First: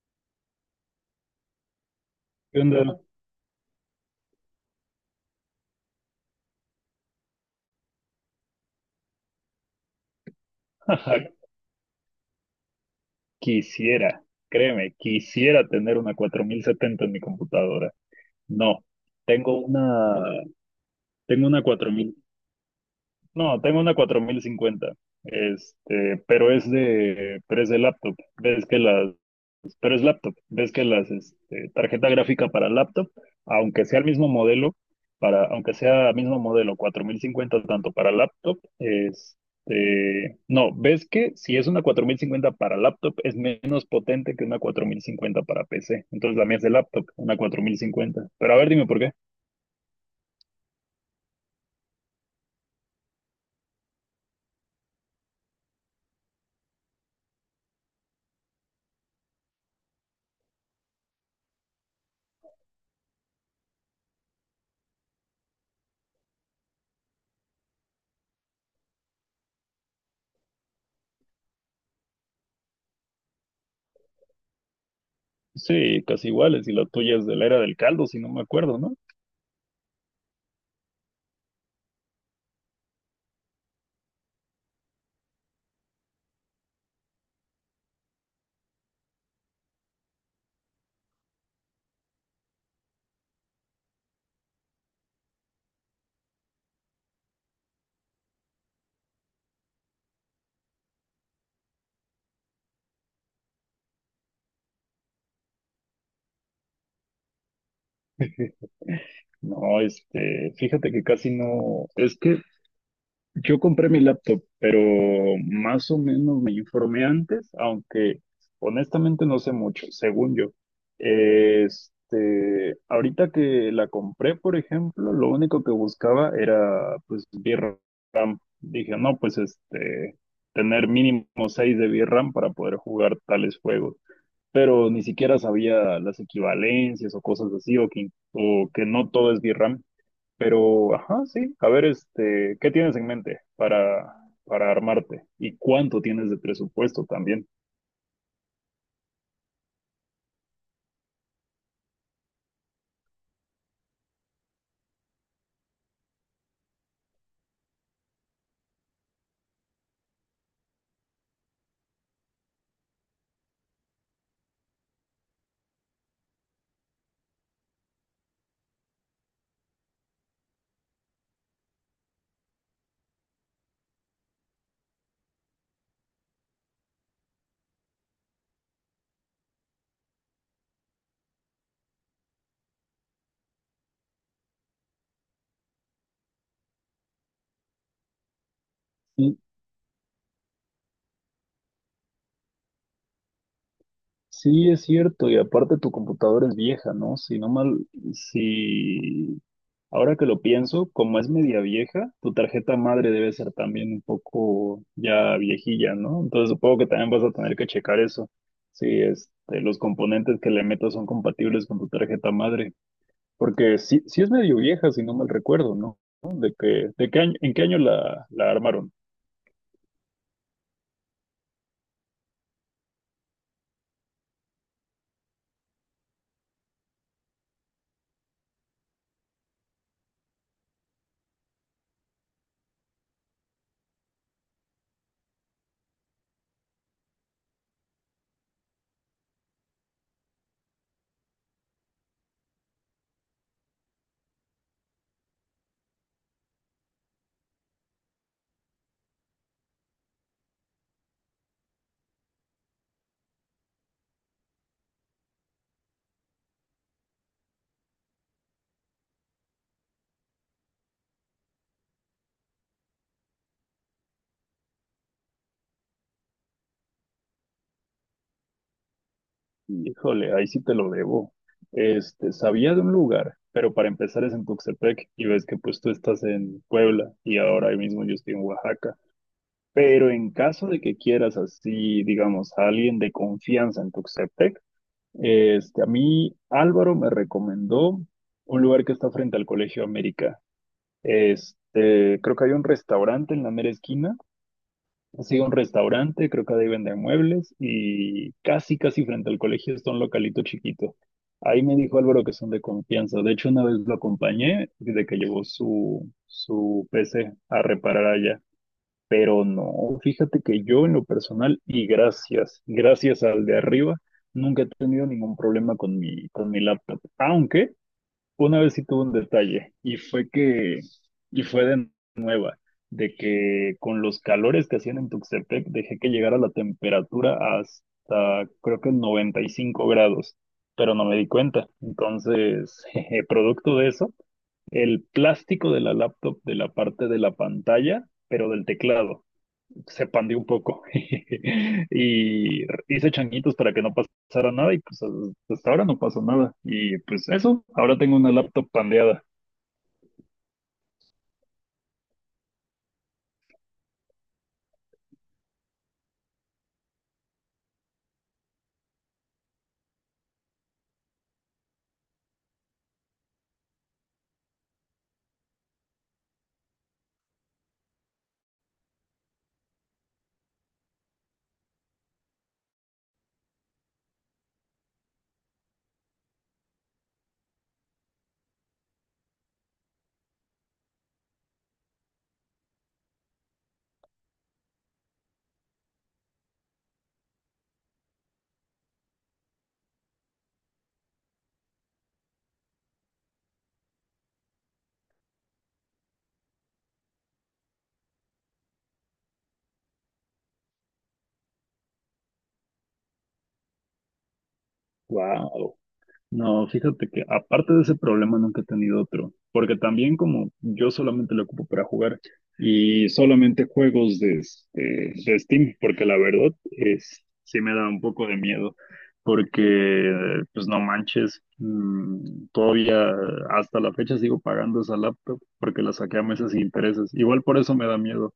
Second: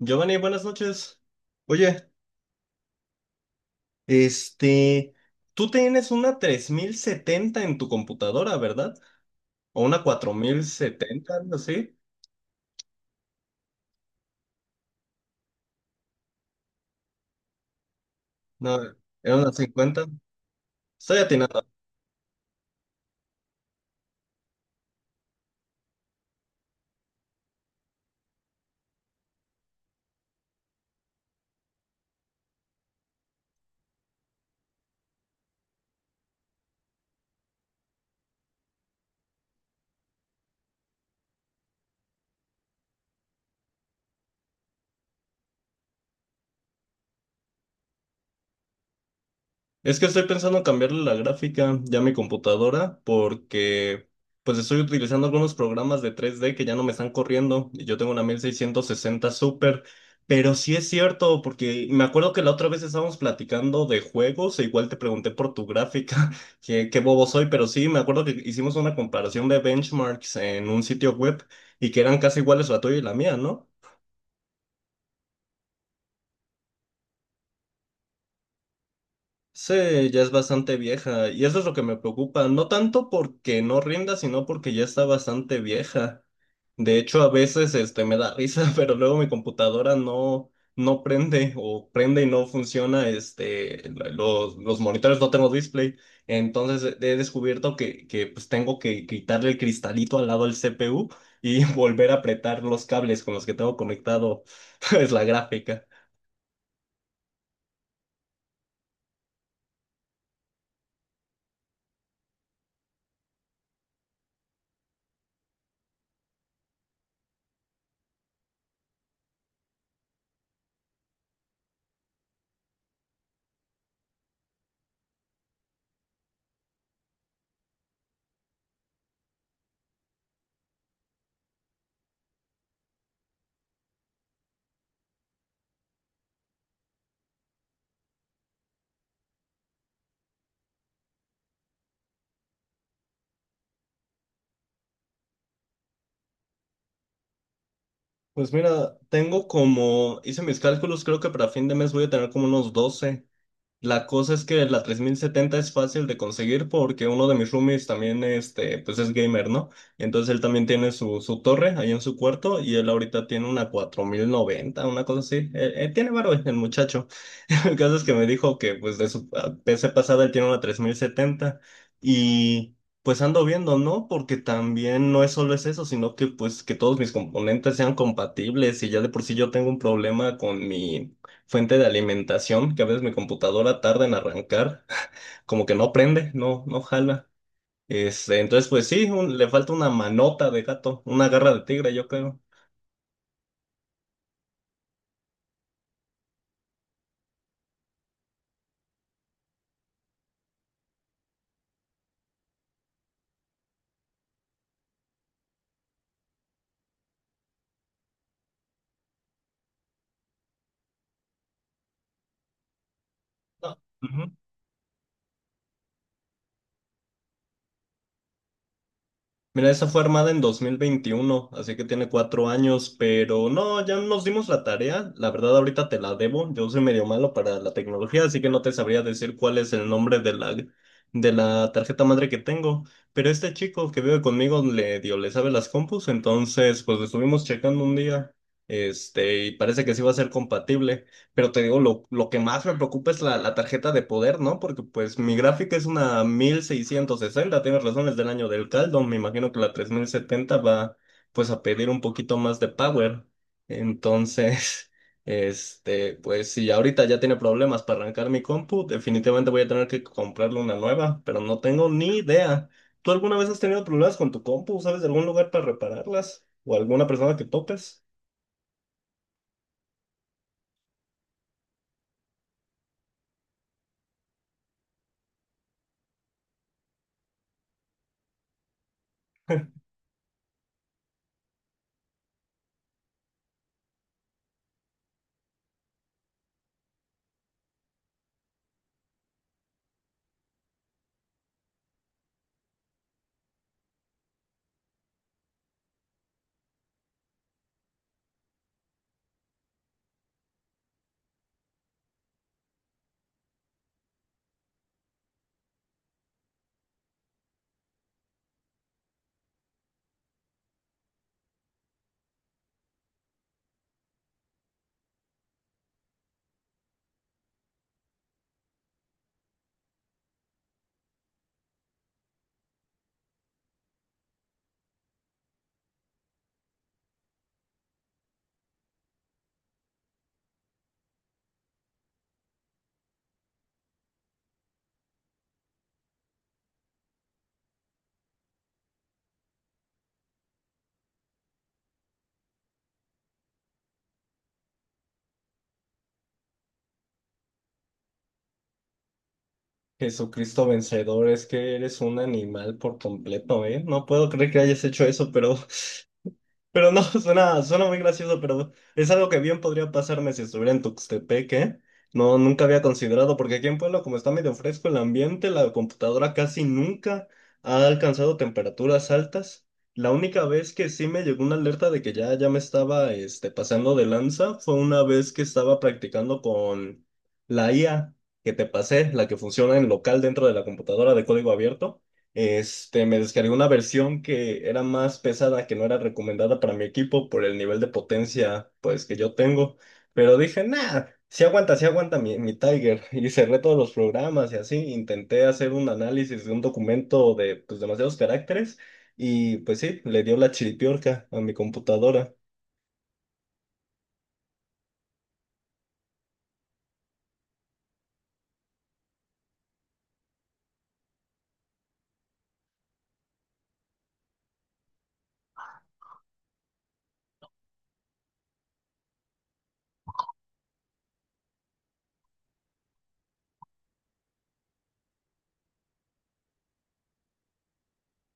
Giovanni, buenas noches. Oye, ¿Qué onda? este, tú tienes una 3070 en tu computadora, ¿verdad? O una 4070, algo así. Quisiera, créeme, quisiera tener una 4070 en mi computadora. No, No, era una tengo 50. una, Estoy tengo una atinando. 4000, no, tengo una 4050, pero es de laptop. Ves que las pero es laptop. Ves que las este, tarjeta gráfica para laptop, aunque sea el mismo modelo, aunque sea el mismo modelo, 4050 tanto para laptop, no, ves que si es una 4050 para laptop es menos potente que una 4050 para PC. Entonces la mía es de laptop, una 4050. Pero a ver, dime por qué. Es que estoy pensando en cambiarle la gráfica ya a mi computadora porque pues estoy utilizando algunos programas de 3D que ya no me están corriendo y yo tengo una 1660 Super, pero sí es cierto porque me acuerdo que la otra vez estábamos platicando de juegos e igual te pregunté por tu gráfica, que qué bobo soy, pero sí me acuerdo que hicimos una comparación de benchmarks en un sitio web y que eran casi iguales la tuya y la mía, ¿no? Sí, casi iguales, y la tuya es de la era del caldo, si no me acuerdo, ¿no? Sí, ya es bastante vieja y eso es lo que me preocupa, no tanto porque no rinda, sino porque ya está bastante vieja. De hecho, a veces me da risa, pero luego mi computadora no prende o prende y no funciona, los monitores no tengo display, entonces he descubierto que pues tengo que quitarle el cristalito al lado del CPU y volver a apretar los cables con los que tengo conectado es la gráfica. No, fíjate que casi no, es que yo compré mi laptop, pero más o menos me informé antes, aunque honestamente no sé mucho, según yo. Ahorita que la compré, por ejemplo, lo único que buscaba era pues VRAM. Dije, no, pues tener mínimo 6 de VRAM para poder jugar tales juegos. Pero ni siquiera sabía las equivalencias o cosas así, o que no todo es VRAM. Pero, ajá, sí. A ver, ¿qué tienes en mente para armarte? ¿Y cuánto tienes de presupuesto también? Pues mira, tengo como, hice mis cálculos, creo que para fin de mes voy a tener como unos 12. La cosa es que la 3070 es fácil de conseguir porque uno de mis roomies también pues es gamer, ¿no? Entonces él también tiene su torre ahí en su cuarto y él ahorita tiene una 4090 una cosa así. Tiene varo el muchacho. El caso es que me dijo que pues de su PC pasada él tiene una 3070 y pues ando viendo, ¿no? Porque también no es solo es eso, sino que pues que todos mis componentes sean compatibles y ya de por sí yo tengo un problema con mi fuente de alimentación, que a veces mi computadora tarda en arrancar, como que no prende, no, no jala. Entonces, pues sí, Sí, le falta una manota de gato, una garra de tigre, yo creo. sí, es cierto. Y aparte tu computadora es vieja, ¿no? Si no mal, si ahora que lo pienso, como es media vieja, tu tarjeta madre debe ser también un poco ya viejilla, ¿no? Entonces supongo que también vas a tener que checar eso. Si los componentes que le metas son compatibles con tu tarjeta madre. No, Porque sí, sí es medio vieja, si no mal recuerdo, ¿no? ¿No? ¿De qué año, en qué año la armaron? mira, esa fue armada en 2021, así que tiene 4 años, pero no, ya nos dimos la tarea. La verdad, ahorita te la debo. Yo soy medio malo para la tecnología, así que no te sabría decir cuál es el nombre de la tarjeta madre que tengo. Pero este chico que vive conmigo le sabe las compus, entonces pues lo estuvimos checando un día, y parece que sí va a ser compatible. Pero te digo, lo que más me preocupa es la tarjeta de poder, ¿no? Porque pues mi gráfica es una 1660, tienes razón, es del año del caldo. Me imagino que la 3070 va pues a pedir un poquito más de power. Entonces, pues si ahorita ya tiene problemas para arrancar mi compu, definitivamente voy a tener que comprarle una nueva, pero no tengo ni idea. ¿Tú alguna vez has tenido problemas con tu compu? ¿Sabes de algún lugar para repararlas? ¿O alguna persona que topes? Híjole, ahí sí te lo debo. Sabía de un lugar, pero para empezar es en Tuxtepec y ves que pues tú estás en Puebla y ahora ahí mismo yo estoy en Oaxaca. Pero en caso de que quieras así, digamos, a alguien de confianza en Tuxtepec, a mí Álvaro me recomendó un lugar que está frente al Colegio América. Creo que hay un restaurante en la mera esquina. Sí, un restaurante, creo que ahí venden muebles y casi, casi frente al colegio está un localito chiquito. Ahí me dijo Álvaro que son de confianza. De hecho, una vez lo acompañé desde que llevó su PC a reparar allá. Pero no, fíjate que yo en lo personal y gracias, gracias al de arriba, nunca he tenido ningún problema con mi laptop. Aunque una vez sí tuve un detalle y fue de nueva, de que con los calores que hacían en Tuxtepec dejé que llegara la temperatura hasta creo que 95 grados, pero no me di cuenta. Entonces, jeje, producto de eso, el plástico de la laptop de la parte de la pantalla, pero del teclado, se pandió un poco y hice changuitos para que no pasara nada y pues hasta ahora no pasó nada. Y pues eso, ahora tengo una laptop pandeada. Jesucristo vencedor, es que eres un animal por completo, ¿eh? No puedo creer que hayas hecho eso, pero no, suena, suena muy gracioso, pero es algo que bien podría pasarme si estuviera en Tuxtepec, ¿eh? No, nunca había considerado, porque aquí en Puebla, como está medio fresco el ambiente, la computadora casi nunca ha alcanzado temperaturas altas. La única vez que sí me llegó una alerta de que ya, ya me estaba pasando de lanza fue una vez que estaba practicando con la IA que te pasé, la que funciona en local dentro de la computadora de código abierto. Me descargué una versión que era más pesada, que no era recomendada para mi equipo por el nivel de potencia, pues, que yo tengo. Pero dije, nada, si aguanta, si aguanta mi Tiger. Y cerré todos los programas y así. Intenté hacer un análisis de un documento de, pues, demasiados caracteres. Y, pues, sí, le dio la chiripiorca a mi computadora. Wow. No, fíjate que aparte de ese problema nunca he tenido otro, porque también como yo solamente lo ocupo para jugar y solamente juegos de Steam, porque la verdad es, sí me da un poco de miedo, porque pues no manches, todavía hasta la fecha sigo pagando esa laptop porque la saqué a meses sin intereses, igual por eso me da miedo.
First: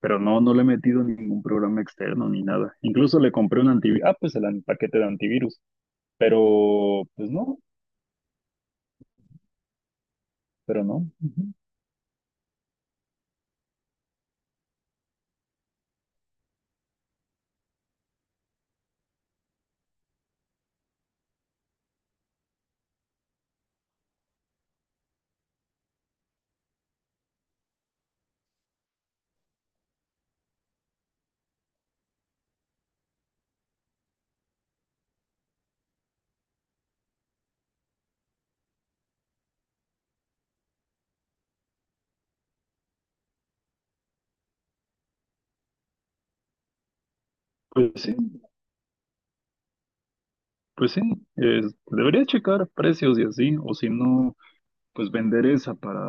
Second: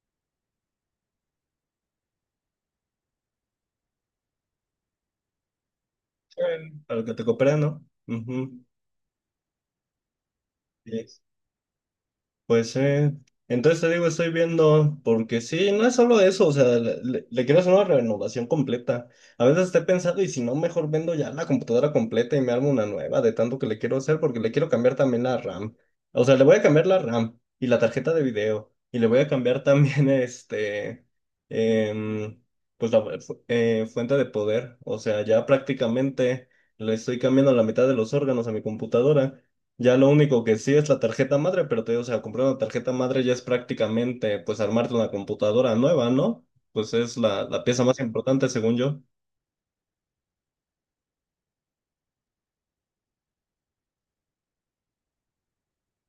Pero no, no le he metido ningún programa externo ni nada. Incluso le compré un antivirus. Ah, pues el paquete de antivirus. Bueno. Pero, Para que te pues coopera, no, ¿no? Ujú. pero no. Sí. Ujú. Pues sí, entonces te digo, estoy viendo, porque sí, no es solo eso, o sea, le quiero hacer una renovación completa. A veces estoy pensando y si no, mejor vendo ya la computadora completa y me armo una nueva de tanto que le quiero hacer, porque le quiero cambiar también la RAM. O sea, le voy a cambiar la RAM y la tarjeta de video, y le voy a cambiar también em, pues la fuente de poder. O sea, ya prácticamente le estoy cambiando la mitad de los órganos a mi computadora. Ya lo único que sí es la tarjeta madre, pero te digo, o sea, comprar una tarjeta madre ya es prácticamente, pues, armarte una computadora nueva, ¿no? Pues es la pieza Pues más sí, importante, según yo. pues sí, debería checar precios y así, o si no, pues vender esa para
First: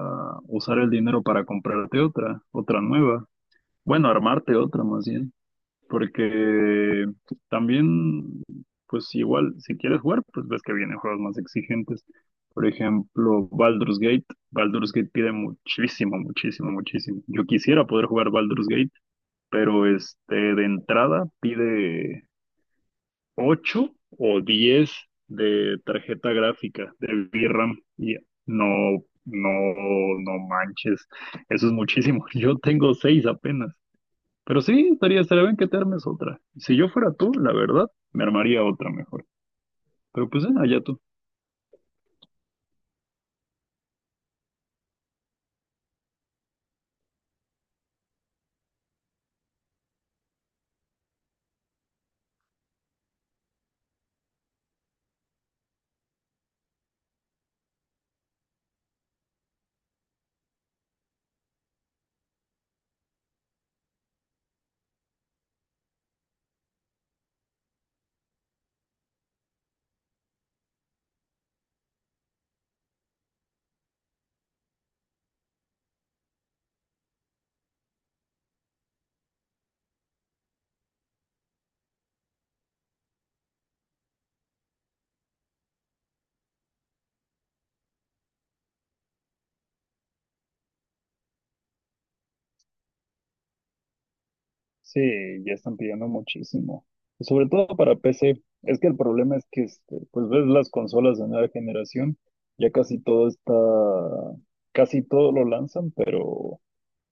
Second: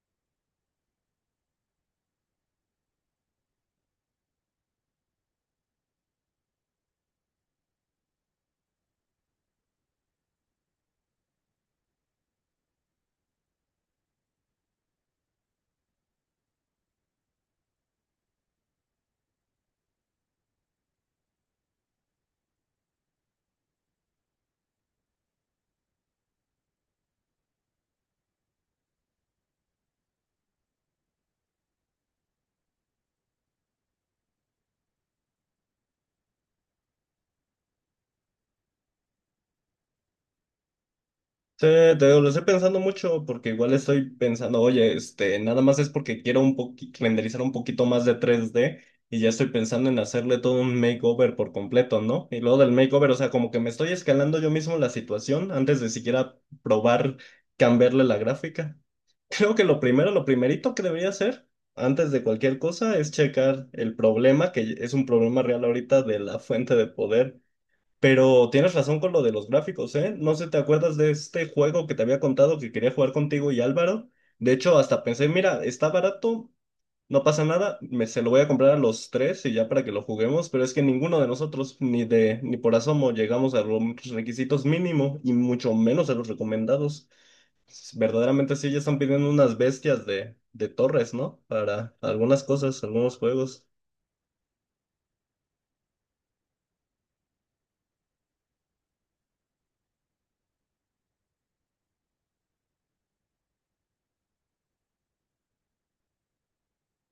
usar el dinero para comprarte otra nueva. Bueno, armarte otra más bien, porque también, pues igual, si quieres jugar, pues ves que vienen juegos más exigentes. Por ejemplo, Baldur's Gate. Baldur's Gate pide muchísimo, muchísimo, muchísimo. Yo quisiera poder jugar Baldur's Gate, pero de entrada pide 8 o 10 de tarjeta gráfica de VRAM y no, no, no manches, eso es muchísimo. Yo tengo 6 apenas, pero sí, estaría, estaría bien que te armes otra. Si yo fuera tú, la verdad, me armaría otra mejor. Pero pues, allá tú. Sí, te digo, lo estoy pensando mucho porque igual estoy pensando, oye, nada más es porque quiero renderizar un poquito más de 3D y ya estoy pensando en hacerle todo un makeover por completo, ¿no? Y luego del makeover, o sea, como que me estoy escalando yo mismo la situación antes de siquiera probar cambiarle la gráfica. Creo que lo primero, lo primerito que debería hacer antes de cualquier cosa es checar el problema, que es un problema real ahorita de la fuente de poder. Pero tienes razón con lo de los gráficos, ¿eh? No sé, ¿te acuerdas de este juego que te había contado que quería jugar contigo y Álvaro? De hecho, hasta pensé, mira, está barato, no pasa nada, se lo voy a comprar a los tres y ya para que lo juguemos, pero es que ninguno de nosotros, ni por asomo, llegamos a los requisitos mínimo y mucho menos a los recomendados. Verdaderamente sí, ya están pidiendo unas bestias de torres, ¿no? Para algunas cosas, algunos juegos. Sí, ya están pidiendo muchísimo. Sobre todo para PC. Es que el problema es que, pues ves las consolas de nueva generación, ya casi todo está, casi todo lo lanzan, pero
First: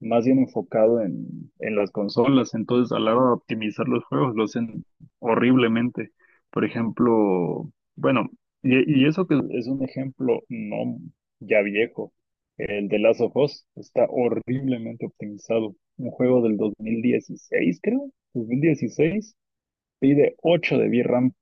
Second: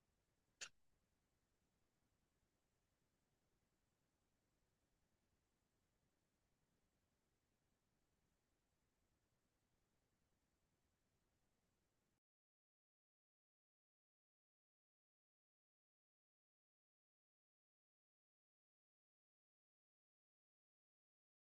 más bien enfocado en las consolas. Entonces, a la hora de optimizar los juegos, lo hacen horriblemente. Por ejemplo, bueno, y eso que es un ejemplo no ya viejo, el de Last of Us está horriblemente optimizado. Un juego del 2016, creo. 2016 pide 8 de VRAM.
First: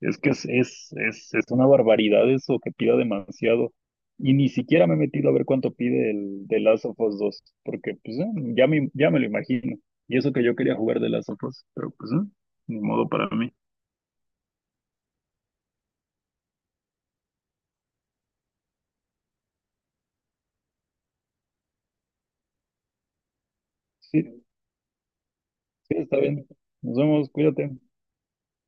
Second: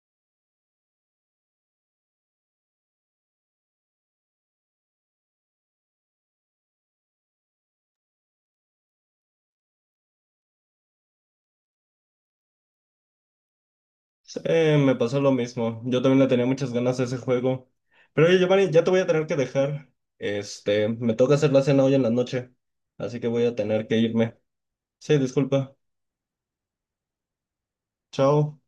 Es que es una barbaridad eso que pida demasiado. Y ni siquiera me he metido a ver cuánto pide el de Last of Us 2, porque pues ya me lo imagino. Y eso que yo quería jugar de Last of Us, pero pues ni modo para mí. Sí, me pasó lo mismo. Yo también le tenía muchas ganas a ese juego. Pero oye, Giovanni, ya te voy a tener que dejar. Me toca hacer la cena hoy en la noche, así que voy a tener que irme. Sí, Sí, disculpa. sí, está bien. Nos vemos, cuídate. Chao.